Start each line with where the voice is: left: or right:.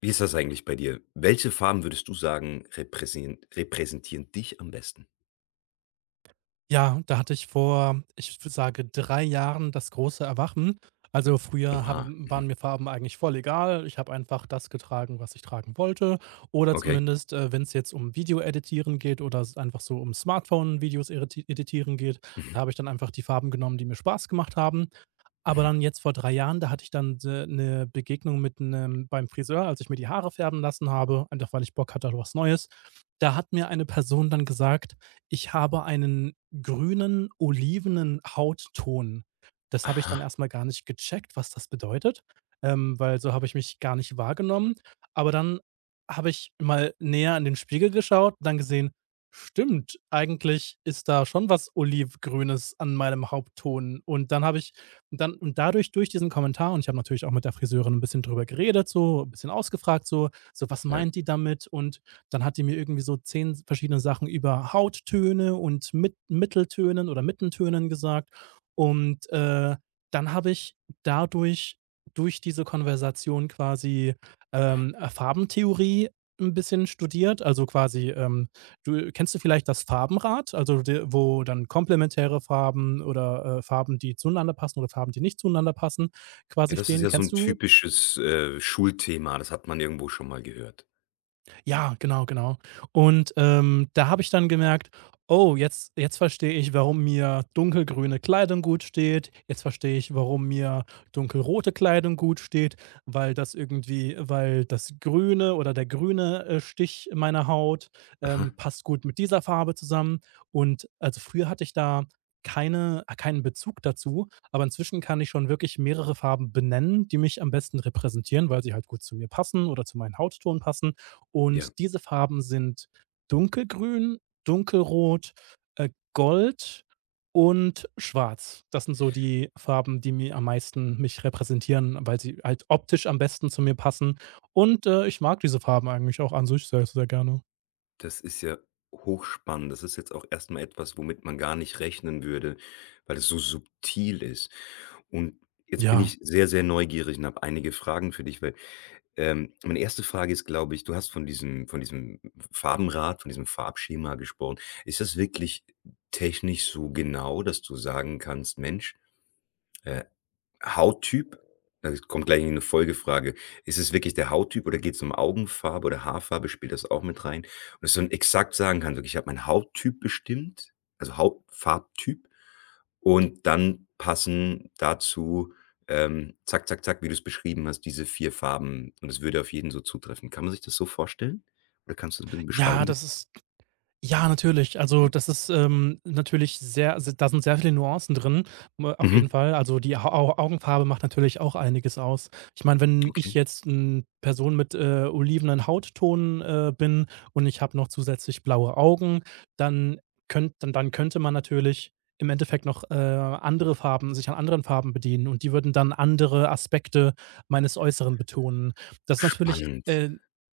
left: Wie ist das eigentlich bei dir? Welche Farben würdest du sagen, repräsentieren dich am besten?
right: Ja, da hatte ich vor, ich w sage, 3 Jahren das große Erwachen. Also, früher
left: Oha,
right: haben waren mir Farben eigentlich voll egal. Ich habe einfach das getragen, was ich tragen wollte, oder
left: okay.
right: zumindest, wenn es jetzt um Video-Editieren geht oder s einfach so um Smartphone-Videos editieren geht, da habe ich dann einfach die Farben genommen, die mir Spaß gemacht haben. Aber
left: Mhm.
right: dann jetzt vor 3 Jahren, da hatte ich dann eine Begegnung mit einem beim Friseur, als ich mir die Haare färben lassen habe, einfach weil ich Bock hatte auf was Neues. Da hat mir eine Person dann gesagt, ich habe einen grünen, olivenen Hautton. Das habe ich dann
left: Aha,
right: erstmal gar nicht gecheckt, was das bedeutet, weil so habe ich mich gar nicht wahrgenommen. Aber dann habe ich mal näher in den Spiegel geschaut und dann gesehen, stimmt, eigentlich ist da schon was Olivgrünes an meinem Hautton. Und dann habe ich und dann und dadurch durch diesen Kommentar, ich habe natürlich auch mit der Friseurin ein bisschen drüber geredet, so, ein bisschen ausgefragt, so: „Was
left: ja.
right: meint die damit?" Und dann hat die mir irgendwie so 10 verschiedene Sachen über Hauttöne und Mitteltönen oder Mittentönen gesagt. Und dann habe ich dadurch durch diese Konversation quasi Farbentheorie ein bisschen studiert, also quasi, Du kennst du vielleicht das Farbenrad, also de wo dann komplementäre Farben oder, Farben, die zueinander passen, oder Farben, die nicht zueinander passen, quasi
left: Ja, das ist
right: stehen.
left: ja so
right: Kennst
left: ein
right: du?
left: typisches, Schulthema, das hat man irgendwo schon mal gehört.
right: Ja, genau, genau. Und da habe ich dann gemerkt: „Oh, jetzt verstehe ich, warum mir dunkelgrüne Kleidung gut steht. Jetzt verstehe ich, warum mir dunkelrote Kleidung gut steht, weil das Grüne oder der grüne, Stich meiner Haut,
left: Aha,
right: passt gut mit dieser Farbe zusammen." Und also, früher hatte ich da keinen Bezug dazu, aber inzwischen kann ich schon wirklich mehrere Farben benennen, die mich am besten repräsentieren, weil sie halt gut zu mir passen oder zu meinem Hautton passen.
left: ja,
right: Und diese Farben sind dunkelgrün, dunkelrot, gold und schwarz. Das sind so die Farben, die mir am meisten mich repräsentieren, weil sie halt optisch am besten zu mir passen, und, ich mag diese Farben eigentlich auch an sich sehr, sehr gerne.
left: das ist ja hochspannend. Das ist jetzt auch erstmal etwas, womit man gar nicht rechnen würde, weil es so subtil ist. Und jetzt bin
right: Ja.
left: ich sehr, sehr neugierig und habe einige Fragen für dich, weil meine erste Frage ist, glaube ich, du hast von diesem Farbenrad, von diesem Farbschema gesprochen. Ist das wirklich technisch so genau, dass du sagen kannst: „Mensch, äh, Hauttyp? Also, es kommt gleich eine Folgefrage. Ist es wirklich der Hauttyp oder geht es um Augenfarbe oder Haarfarbe? Spielt das auch mit rein? Und dass du dann exakt sagen kannst: „Okay, ich habe meinen Hauttyp bestimmt, also Hautfarbtyp und dann passen dazu, zack, zack, zack, wie du es beschrieben hast, diese 4 Farben.“ Und es würde auf jeden so zutreffen. Kann man sich das so vorstellen? Oder kannst du es ein bisschen
right: Ja,
left: beschreiben bitte?
right: das ist Ja, natürlich. Also, das ist natürlich sehr se da sind sehr viele Nuancen drin, m auf
left: Mhm,
right: jeden Fall. Also, die Au Au Augenfarbe macht natürlich auch einiges aus. Ich meine, wenn ich
left: okay.
right: jetzt eine Person mit, olivenen Hautton, bin und ich habe noch zusätzlich blaue Augen, dann könnte man natürlich im Endeffekt noch, andere Farben sich an anderen Farben bedienen, und die würden dann andere Aspekte meines Äußeren betonen. Das ist natürlich
left: Spannend.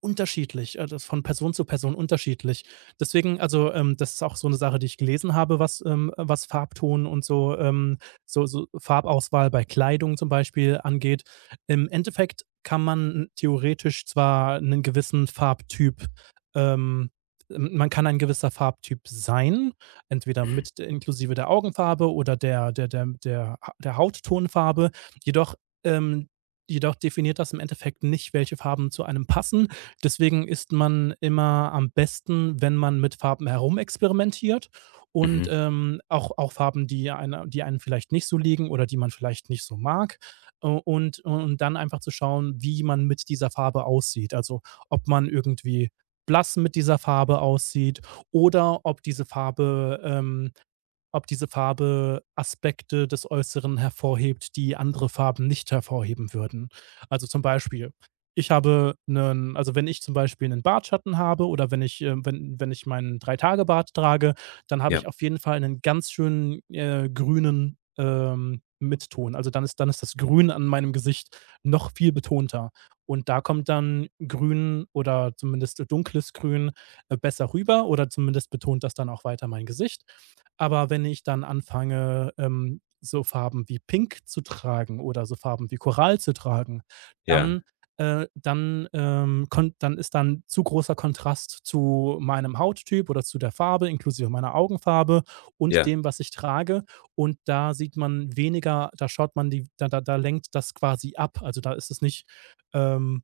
right: unterschiedlich. Das ist von Person zu Person unterschiedlich. Deswegen, also, das ist auch so eine Sache, die ich gelesen habe, was Farbton und so, so Farbauswahl bei Kleidung zum Beispiel angeht. Im Endeffekt kann man theoretisch zwar einen gewissen Farbtyp, ähm man kann ein gewisser Farbtyp sein, entweder
left: Mhm,
right: inklusive der Augenfarbe oder der Hauttonfarbe. Jedoch ähm, jedoch definiert das im Endeffekt nicht, welche Farben zu einem passen. Deswegen ist man immer am besten, wenn man mit Farben herumexperimentiert und,
left: mhm.
right: auch Farben, die einem vielleicht nicht so liegen oder die man vielleicht nicht so mag, und dann einfach zu schauen, wie man mit dieser Farbe aussieht. Also, ob man irgendwie blass mit dieser Farbe aussieht oder ob diese Farbe Aspekte des Äußeren hervorhebt, die andere Farben nicht hervorheben würden. Also, zum Beispiel, ich habe einen also, wenn ich zum Beispiel einen Bartschatten habe oder wenn ich meinen Drei-Tage-Bart trage, dann habe ich
left: Ja,
right: auf jeden Fall einen ganz schönen, grünen, Mitton. Also, dann ist das Grün an meinem Gesicht noch viel betonter. Und da kommt dann Grün oder zumindest dunkles Grün besser rüber, oder zumindest betont das dann auch weiter mein Gesicht. Aber wenn ich dann anfange, so Farben wie Pink zu tragen oder so Farben wie Coral zu tragen,
left: ja,
right: dann dann, kon dann ist dann zu großer Kontrast zu meinem Hauttyp oder zu der Farbe inklusive meiner Augenfarbe und
left: ja.
right: dem, was ich trage. Und da sieht man weniger, da schaut man die, da lenkt das quasi ab. Also, da ist es nicht, ähm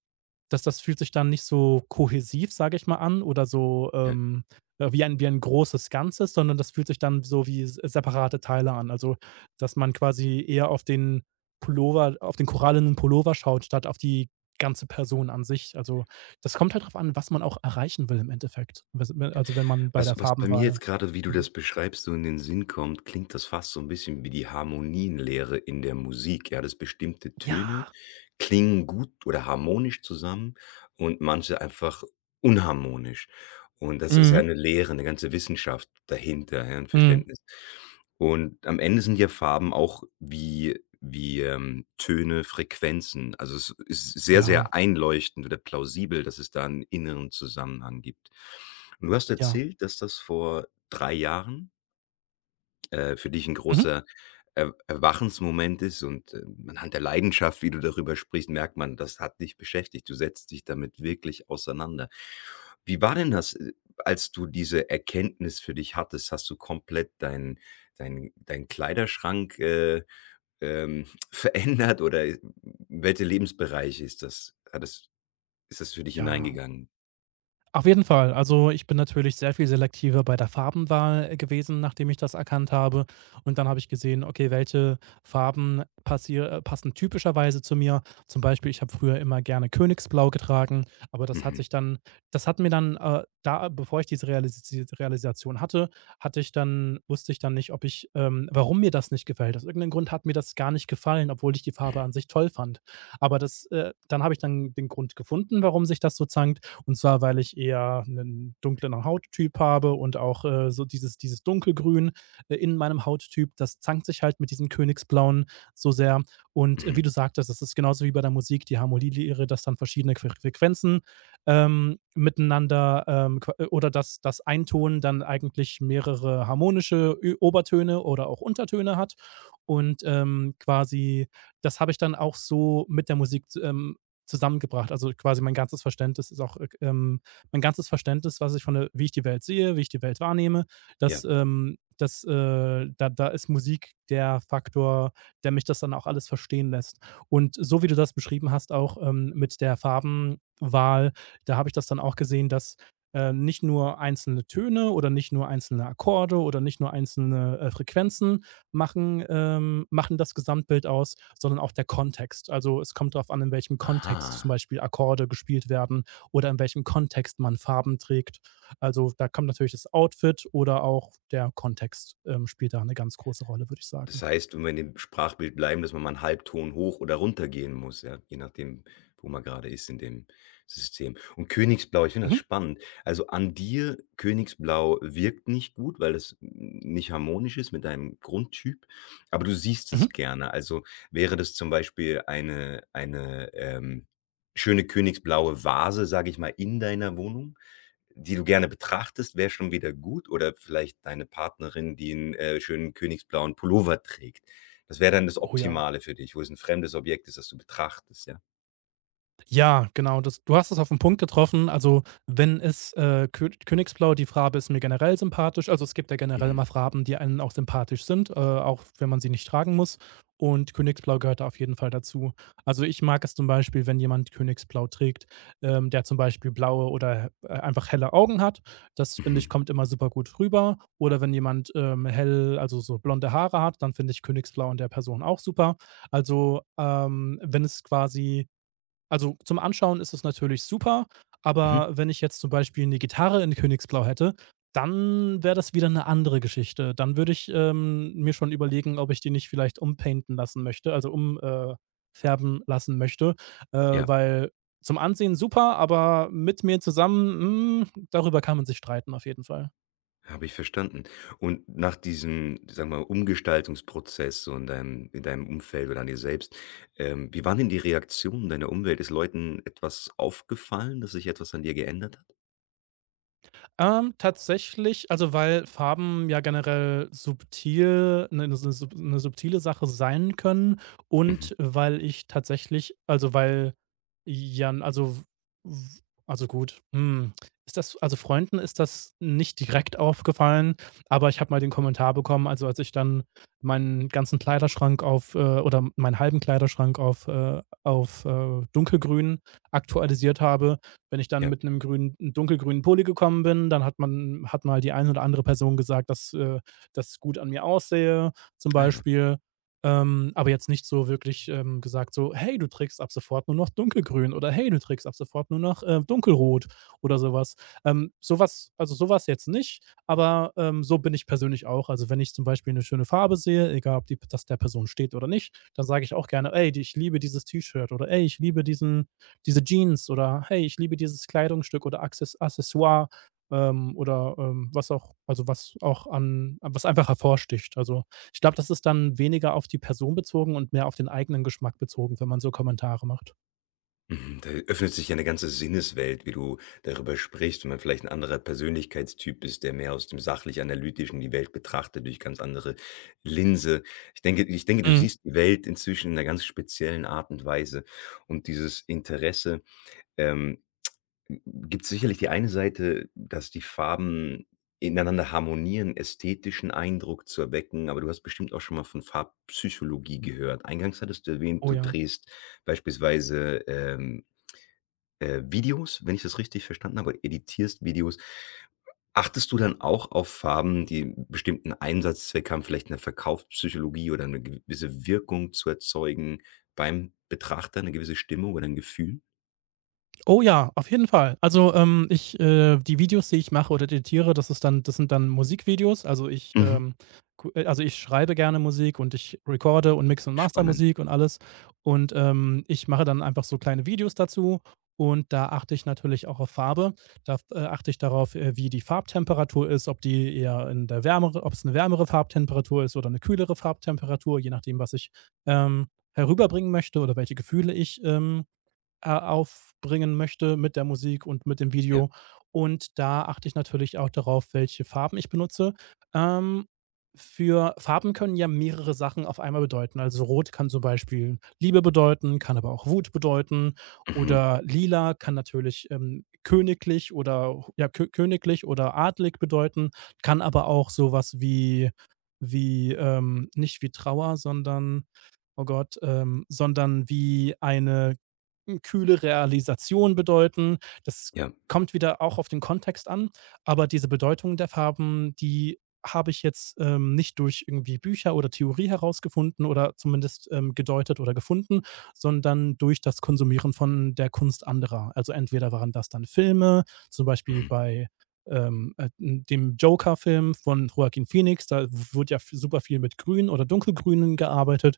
right: das fühlt sich dann nicht so kohäsiv, sage ich mal an, oder so, wie ein großes Ganzes, sondern das fühlt sich dann so wie s separate Teile an. Also, dass man quasi eher auf den korallenen Pullover schaut, statt auf die ganze Person an sich. Also, das kommt halt drauf an, was man auch erreichen will im Endeffekt. Was, also, wenn man bei
left: Was
right: der
left: was bei mir
right: Farbenwahl.
left: jetzt gerade, wie du das beschreibst, so in den Sinn kommt, klingt das fast so ein bisschen wie die Harmonienlehre in der Musik, ja, dass bestimmte
right: Ja.
left: Töne klingen gut oder harmonisch zusammen und manche einfach unharmonisch. Und das ist ja
right: Mhm.
left: eine Lehre, eine ganze Wissenschaft dahinter, ja, 'n
right: Mhm.
left: Verständnis. Und am Ende sind ja Farben auch wie, Töne, Frequenzen. Also, es ist sehr,
right: Ja,
left: sehr einleuchtend oder plausibel, dass es da einen inneren Zusammenhang gibt. Und du hast
right: ja.
left: erzählt, dass das vor 3 Jahren, für dich ein
right: Mhm.
left: großer Er Erwachensmoment ist und, anhand der Leidenschaft, wie du darüber sprichst, merkt man, das hat dich beschäftigt. Du setzt dich damit wirklich auseinander. Wie war denn das, als du diese Erkenntnis für dich hattest? Hast du komplett deinen Kleiderschrank, ähm, verändert oder in welche Lebensbereiche ist das hat das ist das für dich
right: Ja.
left: hineingegangen?
right: Auf jeden Fall. Also, ich bin natürlich sehr viel selektiver bei der Farbenwahl gewesen, nachdem ich das erkannt habe. Und dann habe ich gesehen, okay, welche Farben passier passen typischerweise zu mir. Zum Beispiel, ich habe früher immer gerne Königsblau getragen, aber
left: Mhm,
right: das hat mir dann da bevor ich diese Realisi Realisation hatte, hatte ich dann wusste ich dann nicht, ob ich warum mir das nicht gefällt. Aus irgendeinem Grund hat mir das gar nicht gefallen, obwohl ich die Farbe an sich toll fand. Aber das dann habe ich dann den Grund gefunden, warum sich das so zankt, und zwar, weil ich eher einen dunkleren Hauttyp habe und auch, so dieses Dunkelgrün, in meinem Hauttyp, das zankt sich halt mit diesem Königsblauen so sehr. Und
left: mhm,
right: wie du sagtest, das ist genauso wie bei der Musik, die Harmonielehre, dass dann verschiedene Frequenzen, miteinander, qua oder dass das ein dann eigentlich mehrere harmonische Ü Obertöne oder auch Untertöne hat. Und, quasi das habe ich dann auch so mit der Musik zusammengebracht. Also quasi mein ganzes Verständnis, was ich von der, wie ich die Welt sehe, wie ich die Welt wahrnehme.
left: ja.
right: Da ist Musik der Faktor, der mich das dann auch alles verstehen lässt. Und so wie du das beschrieben hast, auch mit der Farbenwahl, da habe ich das dann auch gesehen, dass nicht nur einzelne Töne oder nicht nur einzelne Akkorde oder nicht nur einzelne Frequenzen, machen das Gesamtbild aus, sondern auch der Kontext. Also, es kommt darauf an, in welchem Kontext zum
left: Aha.
right: Beispiel Akkorde gespielt werden oder in welchem Kontext man Farben trägt. Also, da kommt natürlich das Outfit, oder auch der Kontext, spielt da eine ganz große Rolle, würde ich sagen.
left: Das heißt, wenn wir in dem Sprachbild bleiben, dass man mal 'n Halbton hoch oder runter gehen muss, ja, je nachdem, wo man gerade ist in dem System. Und Königsblau, ich finde das
right: Mhm,
left: spannend. Also, an dir, Königsblau wirkt nicht gut, weil es nicht harmonisch ist mit deinem Grundtyp, aber du siehst es
right: mhm.
left: gerne. Also, wäre das zum Beispiel eine, schöne königsblaue Vase, sage ich mal, in deiner Wohnung? Die du gerne betrachtest, wäre schon wieder gut oder vielleicht deine Partnerin, die einen schönen königsblauen Pullover trägt. Das wäre dann das
right: Oh ja.
left: Optimale für dich, wo es ein fremdes Objekt ist, das du betrachtest, ja?
right: Ja, genau. Das du hast es auf den Punkt getroffen. Also, wenn es, Kö Königsblau, die Farbe ist mir generell sympathisch. Also, es gibt ja generell
left: Mhm,
right: immer Farben, die einem auch sympathisch sind, auch wenn man sie nicht tragen muss. Und Königsblau gehört da auf jeden Fall dazu. Also, ich mag es zum Beispiel, wenn jemand Königsblau trägt, der zum Beispiel blaue oder, einfach helle Augen hat. Das, finde
left: mhm,
right: ich, kommt immer super gut rüber. Oder wenn jemand, hell also, so blonde Haare hat, dann finde ich Königsblau an der Person auch super. Also, wenn es quasi also zum Anschauen ist es natürlich super,
left: mhm.
right: aber wenn ich jetzt zum Beispiel eine Gitarre in Königsblau hätte, dann wäre das wieder eine andere Geschichte. Dann würde ich, mir schon überlegen, ob ich die nicht vielleicht umpainten lassen möchte, also umfärben färben lassen möchte,
left: Ja,
right: weil zum Ansehen super, aber mit mir zusammen, darüber kann man sich streiten auf jeden Fall.
left: habe ich verstanden. Und nach diesem, sagen wir mal, Umgestaltungsprozess so in deinem Umfeld oder an dir selbst, wie waren denn die Reaktionen deiner Umwelt? Ist Leuten etwas aufgefallen, dass sich etwas an dir geändert hat?
right: Tatsächlich, also, weil Farben ja generell subtil eine 'ne subtile Sache sein können
left: Mhm,
right: und weil ich tatsächlich, also, weil ja, also, w also, gut, ist das, also, Freunden ist das nicht direkt aufgefallen, aber ich habe mal den Kommentar bekommen, also, als ich dann meinen ganzen Kleiderschrank auf, oder meinen halben Kleiderschrank auf, dunkelgrün aktualisiert habe, wenn ich dann
left: ja.
right: mit einem grünen dunkelgrünen Pulli gekommen bin, dann hat mal die eine oder andere Person gesagt, dass gut an mir aussehe zum
left: Ah ja.
right: Beispiel, aber jetzt nicht so wirklich, gesagt so: „Hey, du trägst ab sofort nur noch dunkelgrün" oder „Hey, du trägst ab sofort nur noch, dunkelrot" oder sowas. Was. Ähm, so also, sowas jetzt nicht, aber, so bin ich persönlich auch. Also, wenn ich zum Beispiel eine schöne Farbe sehe, egal ob die das der Person steht oder nicht, dann sage ich auch gerne: „Ey, die ich liebe dieses T-Shirt" oder: „Ey, ich liebe diese Jeans oder hey, ich liebe dieses Kleidungsstück oder Accessoire, oder, was auch, also, was auch an, was einfach hervorsticht. Also, ich glaube, das ist dann weniger auf die Person bezogen und mehr auf den eigenen Geschmack bezogen, wenn man so Kommentare macht.
left: Mhm, da öffnet sich ja eine ganze Sinneswelt, wie du darüber sprichst, wenn man vielleicht ein anderer Persönlichkeitstyp ist, der mehr aus dem sachlich-analytischen die Welt betrachtet durch ganz andere Linse. Ich denke, du
right: Mhm.
left: siehst die Welt inzwischen in einer ganz speziellen Art und Weise. Und dieses Interesse, ähm, gibt sicherlich die eine Seite, dass die Farben ineinander harmonieren, ästhetischen Eindruck zu erwecken, aber du hast bestimmt auch schon mal von Farbpsychologie gehört. Eingangs hattest du erwähnt,
right: Oh
left: du
right: ja.
left: drehst beispielsweise, Videos, wenn ich das richtig verstanden habe, editierst Videos. Achtest du dann auch auf Farben, die 'n bestimmten Einsatzzweck haben, vielleicht 'ne Verkaufspsychologie oder 'ne gewisse Wirkung zu erzeugen beim Betrachter, 'ne gewisse Stimmung oder 'n Gefühl?
right: Oh ja, auf jeden Fall. Also, ich die Videos, die ich mache oder editiere, das sind dann Musikvideos. Also, ich,
left: Mhm.
right: ku also, ich schreibe gerne Musik, und ich recorde und mixe und master
left: Spannend,
right: Musik und alles. Und, ich mache dann einfach so kleine Videos dazu, und da achte ich natürlich auch auf Farbe. Da achte ich darauf, wie die Farbtemperatur ist, ob die eher in der wärmere ob's 'ne wärmere Farbtemperatur ist oder eine kühlere Farbtemperatur, je nachdem, was ich, ähm, herüberbringen möchte oder welche Gefühle ich, aufbringen möchte mit der Musik und mit dem
left: ja.
right: Video. Und da achte ich natürlich auch darauf, welche Farben ich benutze. Ähm, für Farben können ja mehrere Sachen auf einmal bedeuten. Also rot kann zum Beispiel Liebe bedeuten, kann aber auch Wut bedeuten,
left: Mhm.
right: oder lila kann natürlich königlich, oder ja, kö königlich oder adlig bedeuten, kann aber auch sowas wie, nicht wie Trauer, sondern wie eine kühle Realisation bedeuten. Das
left: Ja.
right: kommt wieder auch auf den Kontext an, aber diese Bedeutung der Farben, die habe ich jetzt, nicht durch irgendwie Bücher oder Theorie herausgefunden oder zumindest, gedeutet oder gefunden, sondern durch das Konsumieren von der Kunst anderer. Also, entweder waren das dann Filme, zum Beispiel
left: Mhm.
right: bei, ähm, äh, dem Joker-Film von Joaquin Phoenix, da w wurde ja v super viel mit Grün oder Dunkelgrünen gearbeitet,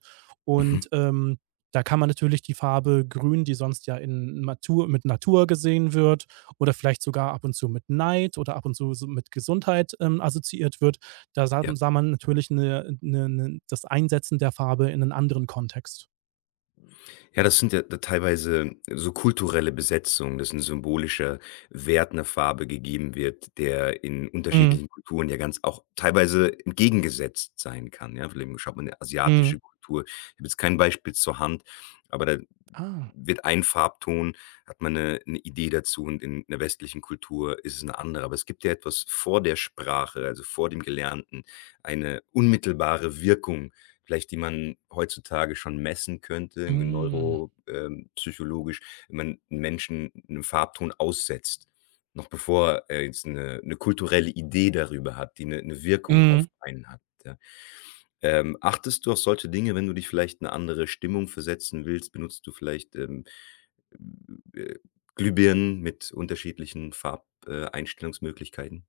left: Mhm.
right: und, da kann man natürlich die Farbe Grün, die sonst ja in Natur mit Natur gesehen wird oder vielleicht sogar ab und zu mit Neid oder ab und zu so mit Gesundheit, assoziiert wird, da sah
left: Ja.
right: sah man natürlich das Einsetzen der Farbe in einen anderen Kontext.
left: Ja, das sind ja da teilweise so kulturelle Besetzungen, dass 'n symbolischer Wert 'ner Farbe gegeben wird, der in
right: Mhm,
left: unterschiedlichen Kulturen ja ganz auch teilweise entgegengesetzt sein kann, ja? Vielleicht schaut man in
right: mhm.
left: asiatische Kultur ich habe jetzt kein Beispiel zur Hand, aber da
right: Ah,
left: wird ein Farbton hat man 'ne Idee dazu und in 'ner westlichen Kultur ist es 'ne andere. Aber es gibt ja etwas vor der Sprache, also vor dem Gelernten, eine unmittelbare Wirkung, vielleicht die man heutzutage schon messen könnte, irgendwie
right: mhm,
left: neuro psychologisch, wenn man 'n Menschen 'nem Farbton aussetzt, noch bevor er jetzt 'ne kulturelle Idee darüber hat, die 'ne Wirkung
right: mhm.
left: auf einen hat, ja. Achtest du auf solche Dinge, wenn du dich vielleicht in 'ne andere Stimmung versetzen willst? Benutzt du vielleicht, äh, Glühbirnen mit unterschiedlichen Farb Einstellungsmöglichkeiten?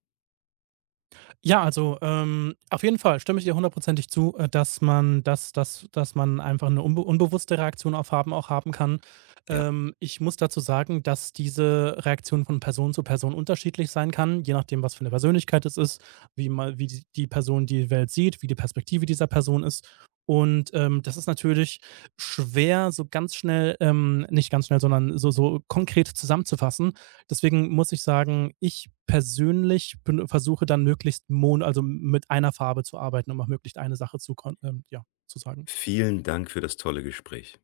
right: Ja, also, auf jeden Fall stimme ich dir hundertprozentig zu, dass man, dass dass dass man einfach eine unbewusste Reaktion auf Farben auch haben kann.
left: Ja.
right: Ich muss dazu sagen, dass diese Reaktion von Person zu Person unterschiedlich sein kann, je nachdem, was für eine Persönlichkeit es ist, wie die Person die Welt sieht, wie die Perspektive dieser Person ist. Und, das ist natürlich schwer so ganz schnell, nicht ganz schnell, sondern so konkret zusammenzufassen. Deswegen muss ich sagen, ich persönlich bin versuche dann möglichst mon also, mit einer Farbe zu arbeiten, um auch möglichst eine Sache zu kon ja, zu sagen.
left: Vielen Dank für das tolle Gespräch.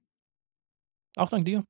right: Auch dank dir.